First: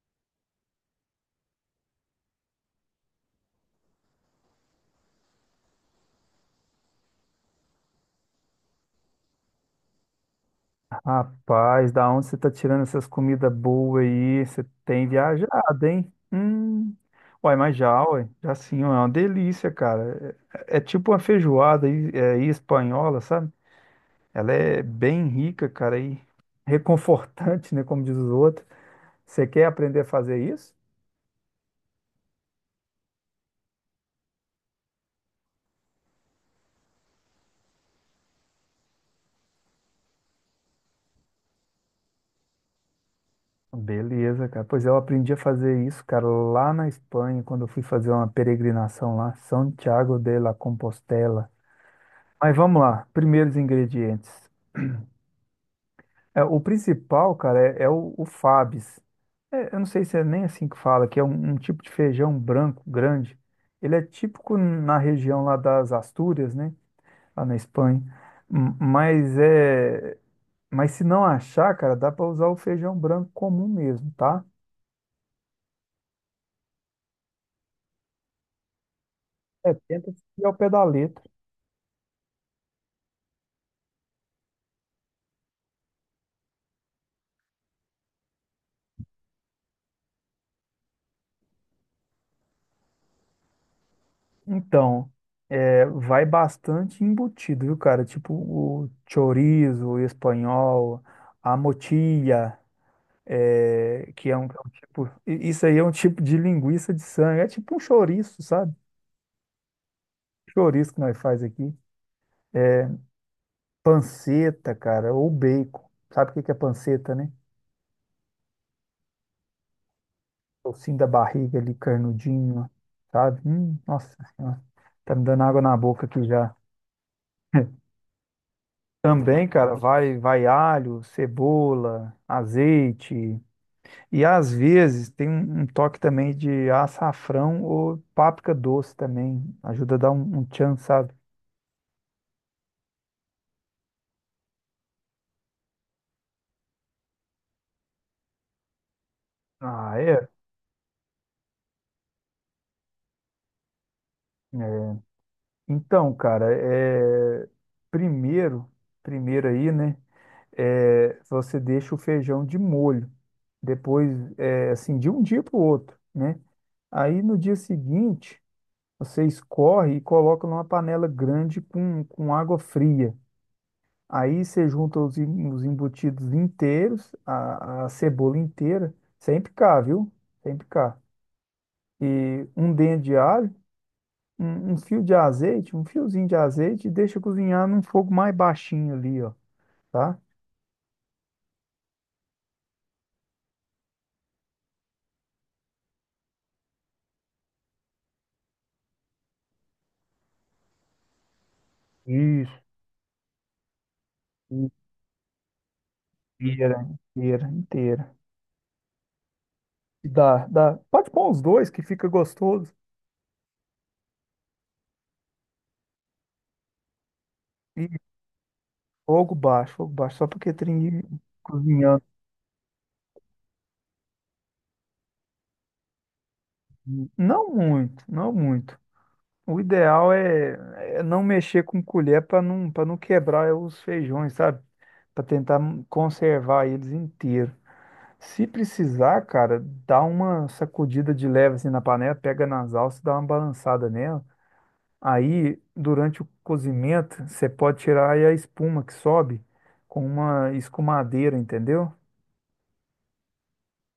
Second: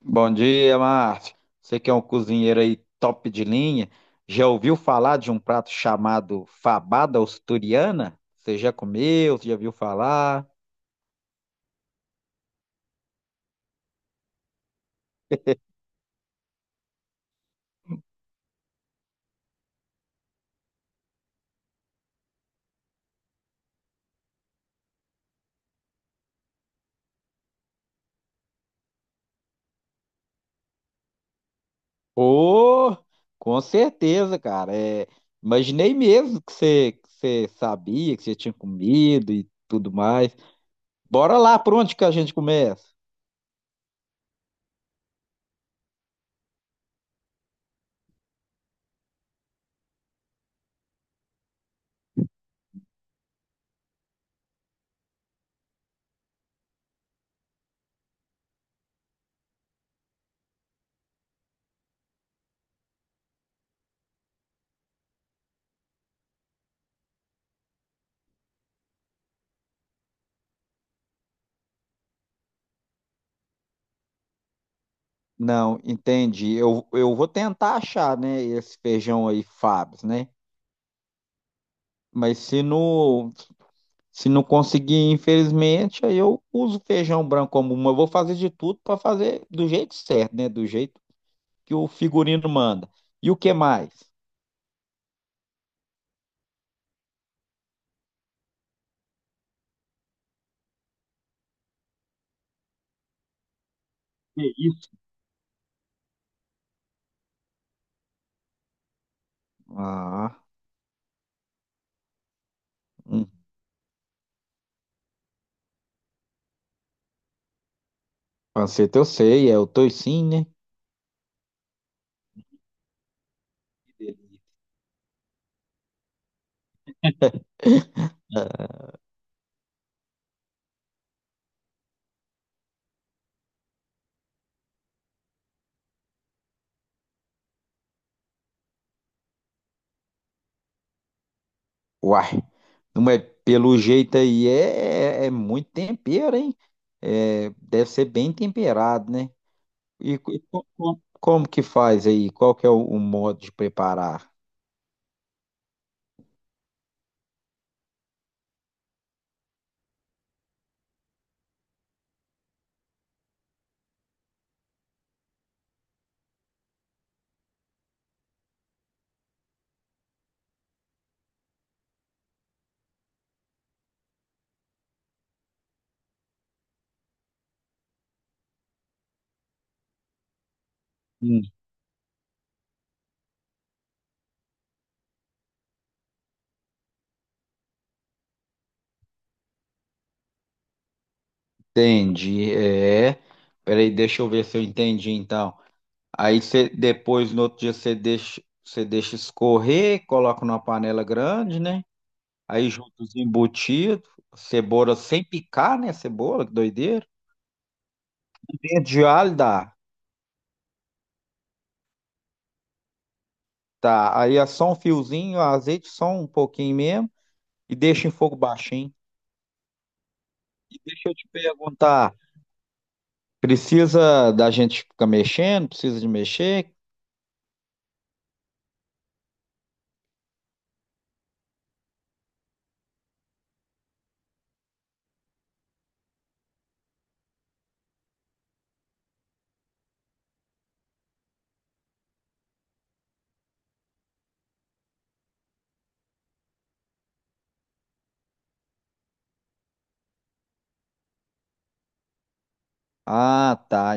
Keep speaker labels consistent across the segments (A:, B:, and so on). A: Bom dia, Márcio. Você que é um cozinheiro aí top de linha, já ouviu falar de um prato chamado fabada asturiana? Você já comeu? Você já viu falar?
B: Rapaz, da onde você tá tirando essas comidas boas aí? Você tem viajado, hein? Hum. Uai, mas já, uai, já sim, ué, é uma delícia, cara. É tipo uma feijoada aí, é, aí espanhola, sabe? Ela é bem rica, cara, e reconfortante, né? Como diz os outros. Você quer aprender a fazer isso?
A: Oh, com certeza, cara. É, imaginei mesmo que você sabia, que você tinha comido e tudo mais. Bora lá, por onde que a gente começa?
B: Beleza, cara. Pois é, eu aprendi a fazer isso, cara, lá na Espanha, quando eu fui fazer uma peregrinação lá, Santiago de la Compostela. Mas vamos lá, primeiros ingredientes. É, o principal, cara, é o Fabs. É, eu não sei se é nem assim que fala, que é um tipo de feijão branco grande. Ele é típico na região lá das Astúrias, né? Lá na Espanha. Mas é, mas se não achar, cara, dá para usar o feijão branco comum mesmo, tá?
A: Não, entendi. Eu vou tentar achar, né, esse feijão aí,
B: É,
A: Fábio,
B: tenta
A: né?
B: seguir ao pé da letra.
A: Mas se não, Se não conseguir, infelizmente, aí eu uso feijão branco como uma. Eu vou fazer de tudo para fazer do jeito certo, né? Do jeito que o figurino manda. E o que mais?
B: Então, é, vai bastante embutido, viu, cara? Tipo o chorizo espanhol, a motilla. É, que é um, é
A: Que
B: um
A: isso?
B: tipo, isso aí é um tipo de linguiça de sangue, é tipo um chouriço, sabe?
A: Ah,
B: Chouriço que nós faz aqui.
A: hum,
B: Panceta, cara, ou bacon. Sabe o que que é panceta, né?
A: panceta eu sei, é o toicinho, né?
B: Tocinho da barriga ali, carnudinho, ó, sabe?
A: Que
B: Nossa
A: delícia.
B: senhora, tá me dando água na boca aqui já. Também, cara, vai alho, cebola, azeite. E às vezes tem um toque também de açafrão ou páprica doce também. Ajuda a dar um tchan, sabe?
A: Uai, não é pelo jeito aí, é muito tempero, hein? É, deve ser bem temperado, né?
B: Ah,
A: E,
B: é?
A: como que faz aí? Qual que é o modo de preparar?
B: É. Então, cara, primeiro, primeiro aí, né? Você deixa o feijão de molho, depois, é, assim, de um dia para o outro, né? Aí no dia seguinte, você escorre e coloca numa panela grande com água fria. Aí você junta os embutidos inteiros, a cebola inteira, sem picar, viu? Sem picar. E um dente de alho. Um fio de azeite, um fiozinho de azeite, e deixa cozinhar num fogo mais baixinho ali, ó, tá?
A: Entendi, é. Peraí, deixa eu ver se eu entendi então. Aí você depois no outro dia você deixa escorrer, coloca numa panela grande, né?
B: Isso.
A: Aí junta os embutidos, cebola sem picar, né? Cebola, que
B: Inteira,
A: doideira.
B: inteira, inteira.
A: Dentro de alho dá.
B: E dá, dá. Pode pôr os dois que fica gostoso.
A: Tá, aí é só um fiozinho, azeite só um pouquinho mesmo e
B: E
A: deixa em fogo baixinho.
B: fogo baixo, só porque
A: E
B: tem
A: deixa eu te
B: cozinhando.
A: perguntar, precisa da gente ficar mexendo? Precisa de mexer?
B: Não muito, não muito. O ideal é não mexer com colher para não quebrar os feijões, sabe? Para tentar conservar eles inteiros. Se precisar, cara, dá uma sacudida de leve assim na panela, pega nas alças, dá uma balançada nela. Aí, durante o cozimento, você pode tirar aí a espuma que sobe com uma escumadeira, entendeu?
A: Ah, tá.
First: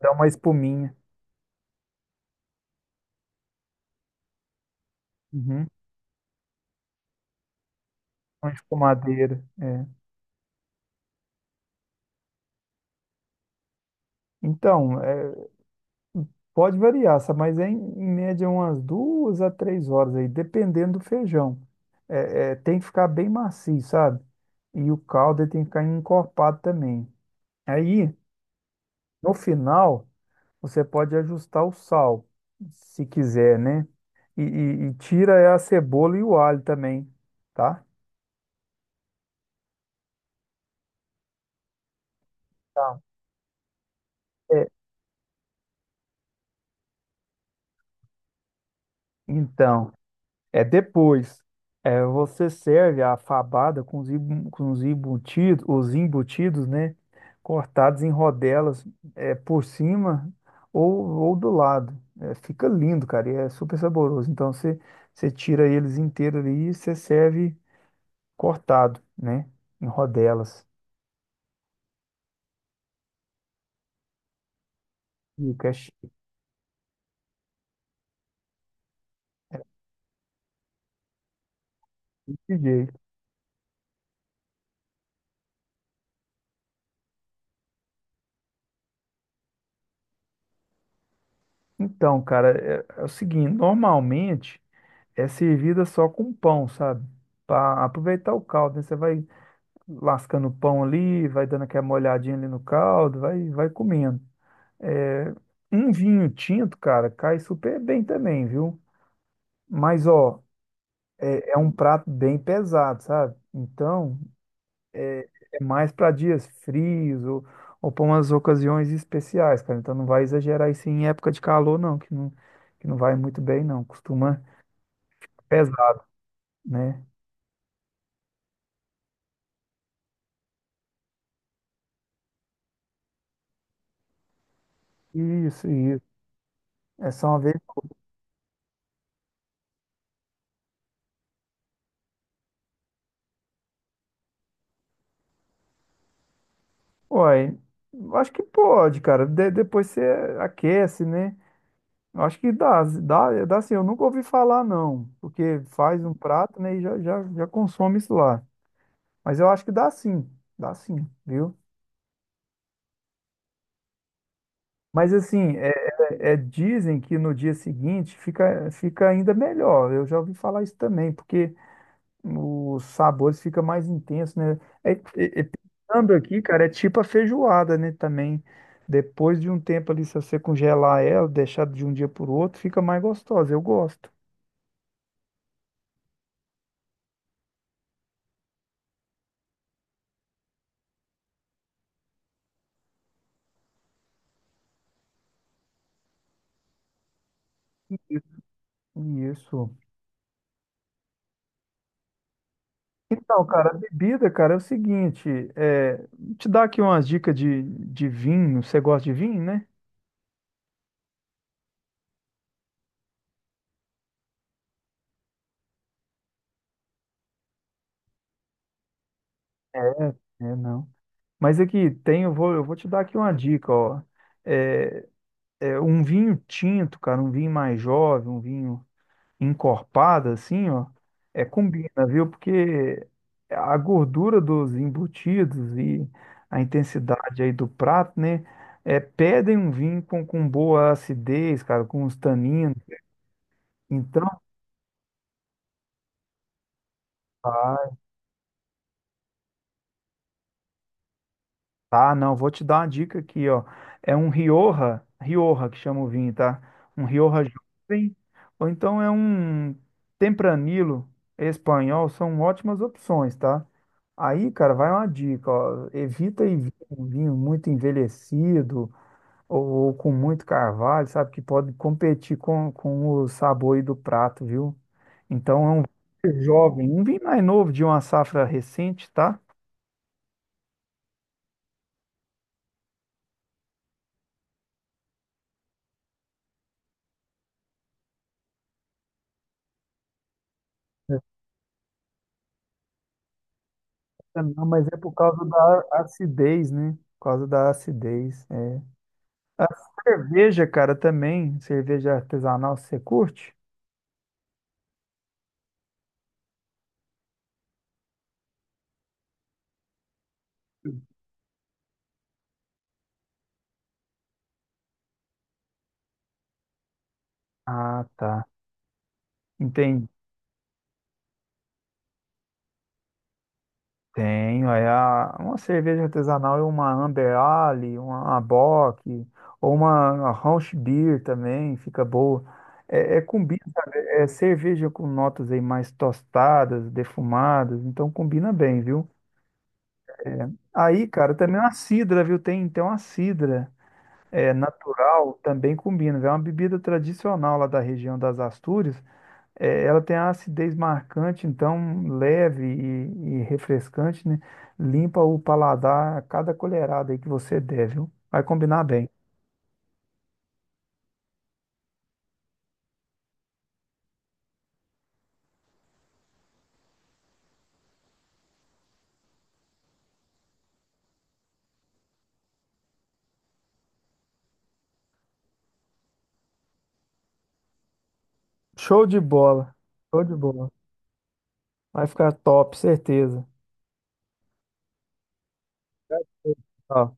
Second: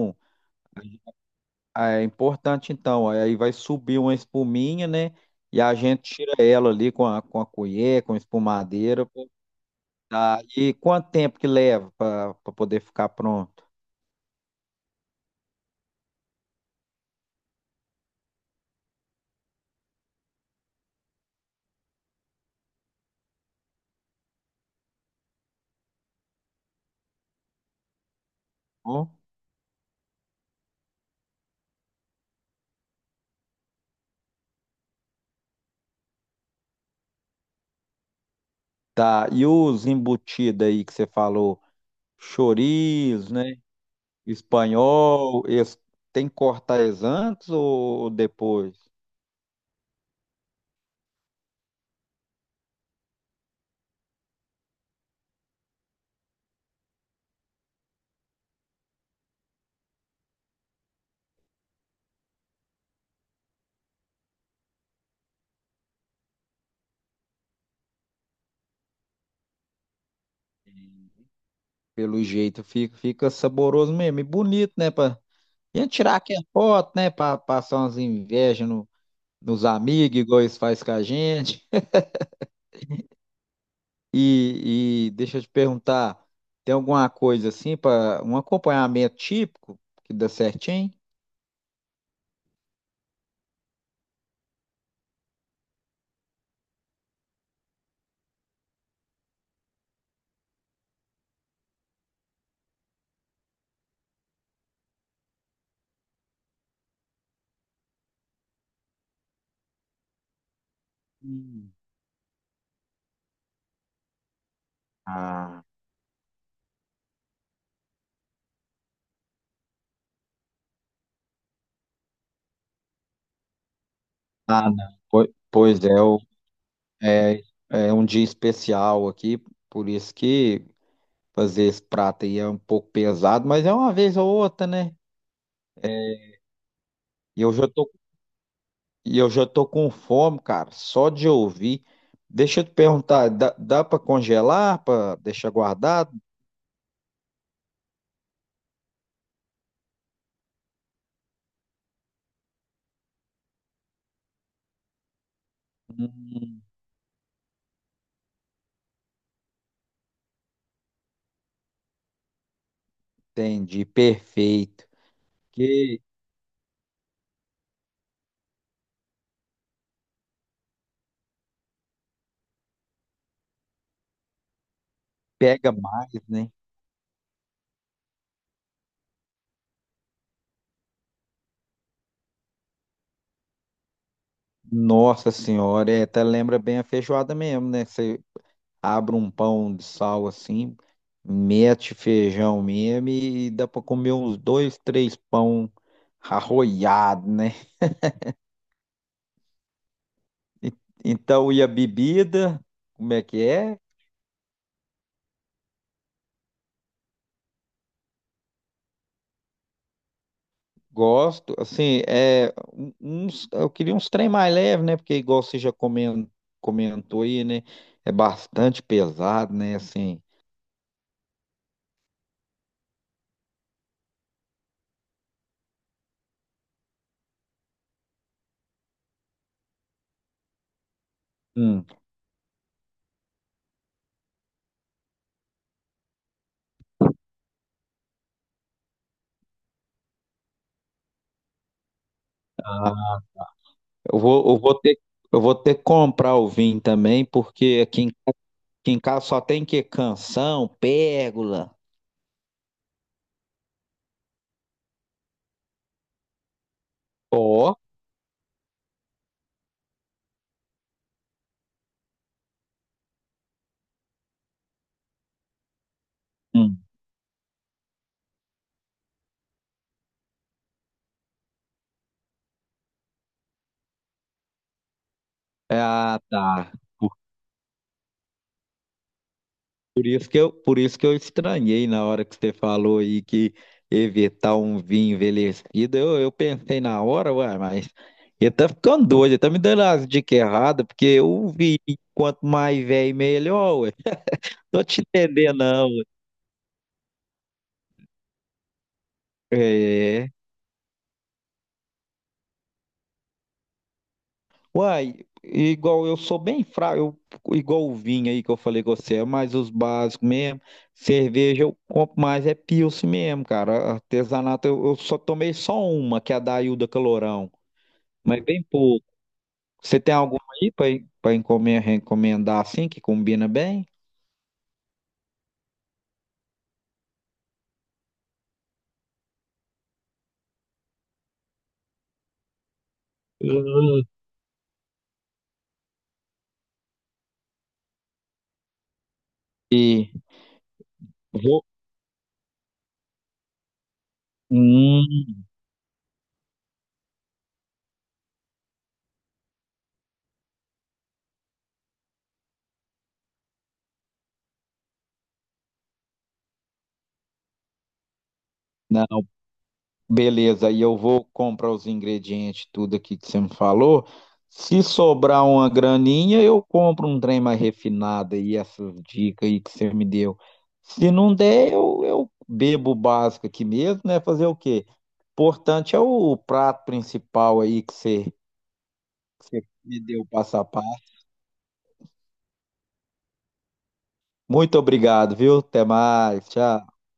B: Dá uma espuminha.
A: ah, é importante então, aí vai subir uma espuminha, né? E
B: Uhum.
A: a gente tira ela ali com a colher, com a
B: Uma
A: espumadeira. Pô.
B: escumadeira. É.
A: Tá. E quanto tempo que leva para poder ficar pronto?
B: Então, é, pode variar, sabe? Mas é em média umas 2 a 3 horas aí, dependendo do feijão. É, tem que ficar bem macio, sabe? E o caldo ele tem que ficar encorpado também. Aí.
A: Ó.
B: No final, você pode ajustar o sal, se quiser, né? E tira a cebola e o alho também, tá?
A: Tá. E os embutidos aí que você falou,
B: Tá.
A: chorizo, né?
B: É,
A: Espanhol, eles tem que cortar eles antes ou depois?
B: então, é depois. É, você serve a fabada com os, embu- com os embutidos, né? Cortados em rodelas, é, por cima ou do lado. É, fica lindo, cara, e é super saboroso. Então, você tira eles inteiros ali e você serve cortado, né? Em rodelas.
A: Pelo jeito fica, fica saboroso mesmo e bonito, né? Pra...
B: E o
A: E
B: cash
A: tirar aquela foto, né? Para passar umas invejas no nos amigos, igual eles fazem com a gente.
B: DJ.
A: E deixa eu te perguntar, tem alguma coisa assim para um acompanhamento típico que dá certinho?
B: Então, cara, é o seguinte, normalmente é servida só com pão, sabe? Para aproveitar o caldo, né? Você vai lascando o pão ali, vai dando aquela molhadinha ali no caldo, vai, vai comendo. É, um vinho tinto, cara, cai super bem também, viu? Mas, ó, é um
A: Hum.
B: prato bem pesado, sabe? Então, é
A: Ah,
B: mais para dias frios ou para umas ocasiões especiais, cara. Então não vai exagerar isso em época de calor, não, que não vai muito bem, não. Costuma
A: ah, não. Pois
B: pesar,
A: é,
B: né?
A: é, é um dia especial aqui, por isso que fazer esse prato aí é um pouco pesado, mas é uma vez ou outra, né?
B: Isso, isso. É só uma
A: E eu
B: vez.
A: já tô, e eu já tô com fome, cara, só de ouvir. Deixa eu te perguntar, dá para congelar, para deixar guardado?
B: Uai, eu acho que pode, cara. Depois você aquece, né? Eu acho que dá, dá, dá assim. Eu nunca ouvi falar, não, porque faz um prato,
A: Hum.
B: né, e já consome isso lá. Mas eu acho que dá sim, viu?
A: Entendi, perfeito.
B: Mas assim,
A: Que
B: dizem que no dia seguinte fica ainda melhor. Eu já ouvi falar isso também, porque os sabores ficam mais intensos, né? É, é- é-
A: pega mais,
B: Pensando aqui,
A: né?
B: cara, é tipo a feijoada, né? Também, depois de um tempo ali, se você congelar ela, deixar de um dia para o outro, fica mais gostosa. Eu gosto.
A: Nossa senhora, é, até lembra bem a feijoada mesmo, né? Você abre um pão de sal assim, mete feijão mesmo e dá pra comer uns dois, três pão arroiado, né?
B: Isso.
A: E então, e a bebida, como é que
B: Então, cara, a
A: é?
B: bebida, cara, é o seguinte, é, te dar aqui umas dicas de vinho. Você gosta de vinho, né?
A: Gosto, assim, eu queria uns trem mais leve, né? Porque igual você já comentou aí, né? É bastante pesado, né?
B: É,
A: Assim.
B: é, não. Mas aqui tem, eu vou te dar aqui uma dica, ó. É, é um vinho tinto, cara, um vinho mais jovem, um vinho encorpado, assim, ó, é
A: Hum,
B: combina, viu? Porque a gordura dos embutidos e a intensidade aí do prato, né, é, pedem um vinho com boa acidez, cara, com os taninos.
A: ah, eu
B: Então,
A: vou, eu vou ter que comprar o vinho também, porque
B: tá.
A: aqui em casa só tem que canção, pérgola.
B: Tá, não, vou te dar uma dica aqui, ó. É um Rioja, Rioja que chama o vinho, tá? Um Rioja
A: Ó.
B: jovem, ou então é um Tempranilo espanhol, são ótimas opções, tá? Aí, cara, vai uma dica, ó. Evita
A: Hum.
B: um vinho muito envelhecido ou, ou com muito carvalho, sabe? Que pode competir com o sabor aí do prato, viu? Então é um
A: Ah,
B: vinho
A: tá.
B: jovem, um
A: Por,
B: vinho mais novo de uma safra recente, tá?
A: por isso que eu estranhei na hora que você falou aí que evitar um vinho envelhecido. Eu pensei na hora, ué, mas ele tá ficando doido, ele tá me dando as dicas erradas, porque o vinho, quanto mais velho, melhor, ué.
B: É, não,
A: Tô
B: mas é
A: te
B: por causa
A: entendendo,
B: da
A: não. Ué.
B: acidez, né? Por causa da acidez. É. A
A: É.
B: cerveja, cara, também. Cerveja artesanal, você curte?
A: Uai, igual eu sou bem fraco, igual o vinho aí que eu falei com você, é mais os básicos mesmo. Cerveja eu compro mais, é Pilsen mesmo, cara. Artesanato eu só tomei só uma, que é a da Ilda Calorão,
B: Ah,
A: mas
B: tá.
A: bem pouco. Você
B: Entendi.
A: tem alguma aí pra recomendar assim, que combina bem?
B: Tenho, uma cerveja artesanal e uma Amber Ale, uma Bock, ou uma Rausch Beer também, fica boa. É combina, sabe?
A: Hum,
B: É cerveja com notas aí mais tostadas, defumadas, então combina bem, viu?
A: E
B: Aí, cara, também
A: vou.
B: uma cidra, viu? Tem uma cidra. É, natural
A: Hum,
B: também combina, viu? É uma bebida tradicional lá da região das Astúrias. É, ela tem a acidez marcante, então leve e refrescante, né? Limpa o paladar a cada colherada aí que você der, viu? Vai combinar bem.
A: não. Beleza, e eu vou comprar os ingredientes, tudo aqui que você me falou. Se sobrar uma graninha, eu compro um trem mais refinado aí, essas dicas aí que você me deu. Se não der, eu bebo o básico aqui mesmo, né? Fazer o quê? Importante é o prato principal aí que
B: Show de
A: você
B: bola.
A: me
B: Show
A: deu
B: de
A: passo a
B: bola.
A: passo.
B: Vai ficar top, certeza.
A: Muito obrigado, viu? Até mais, tchau.
B: Ó.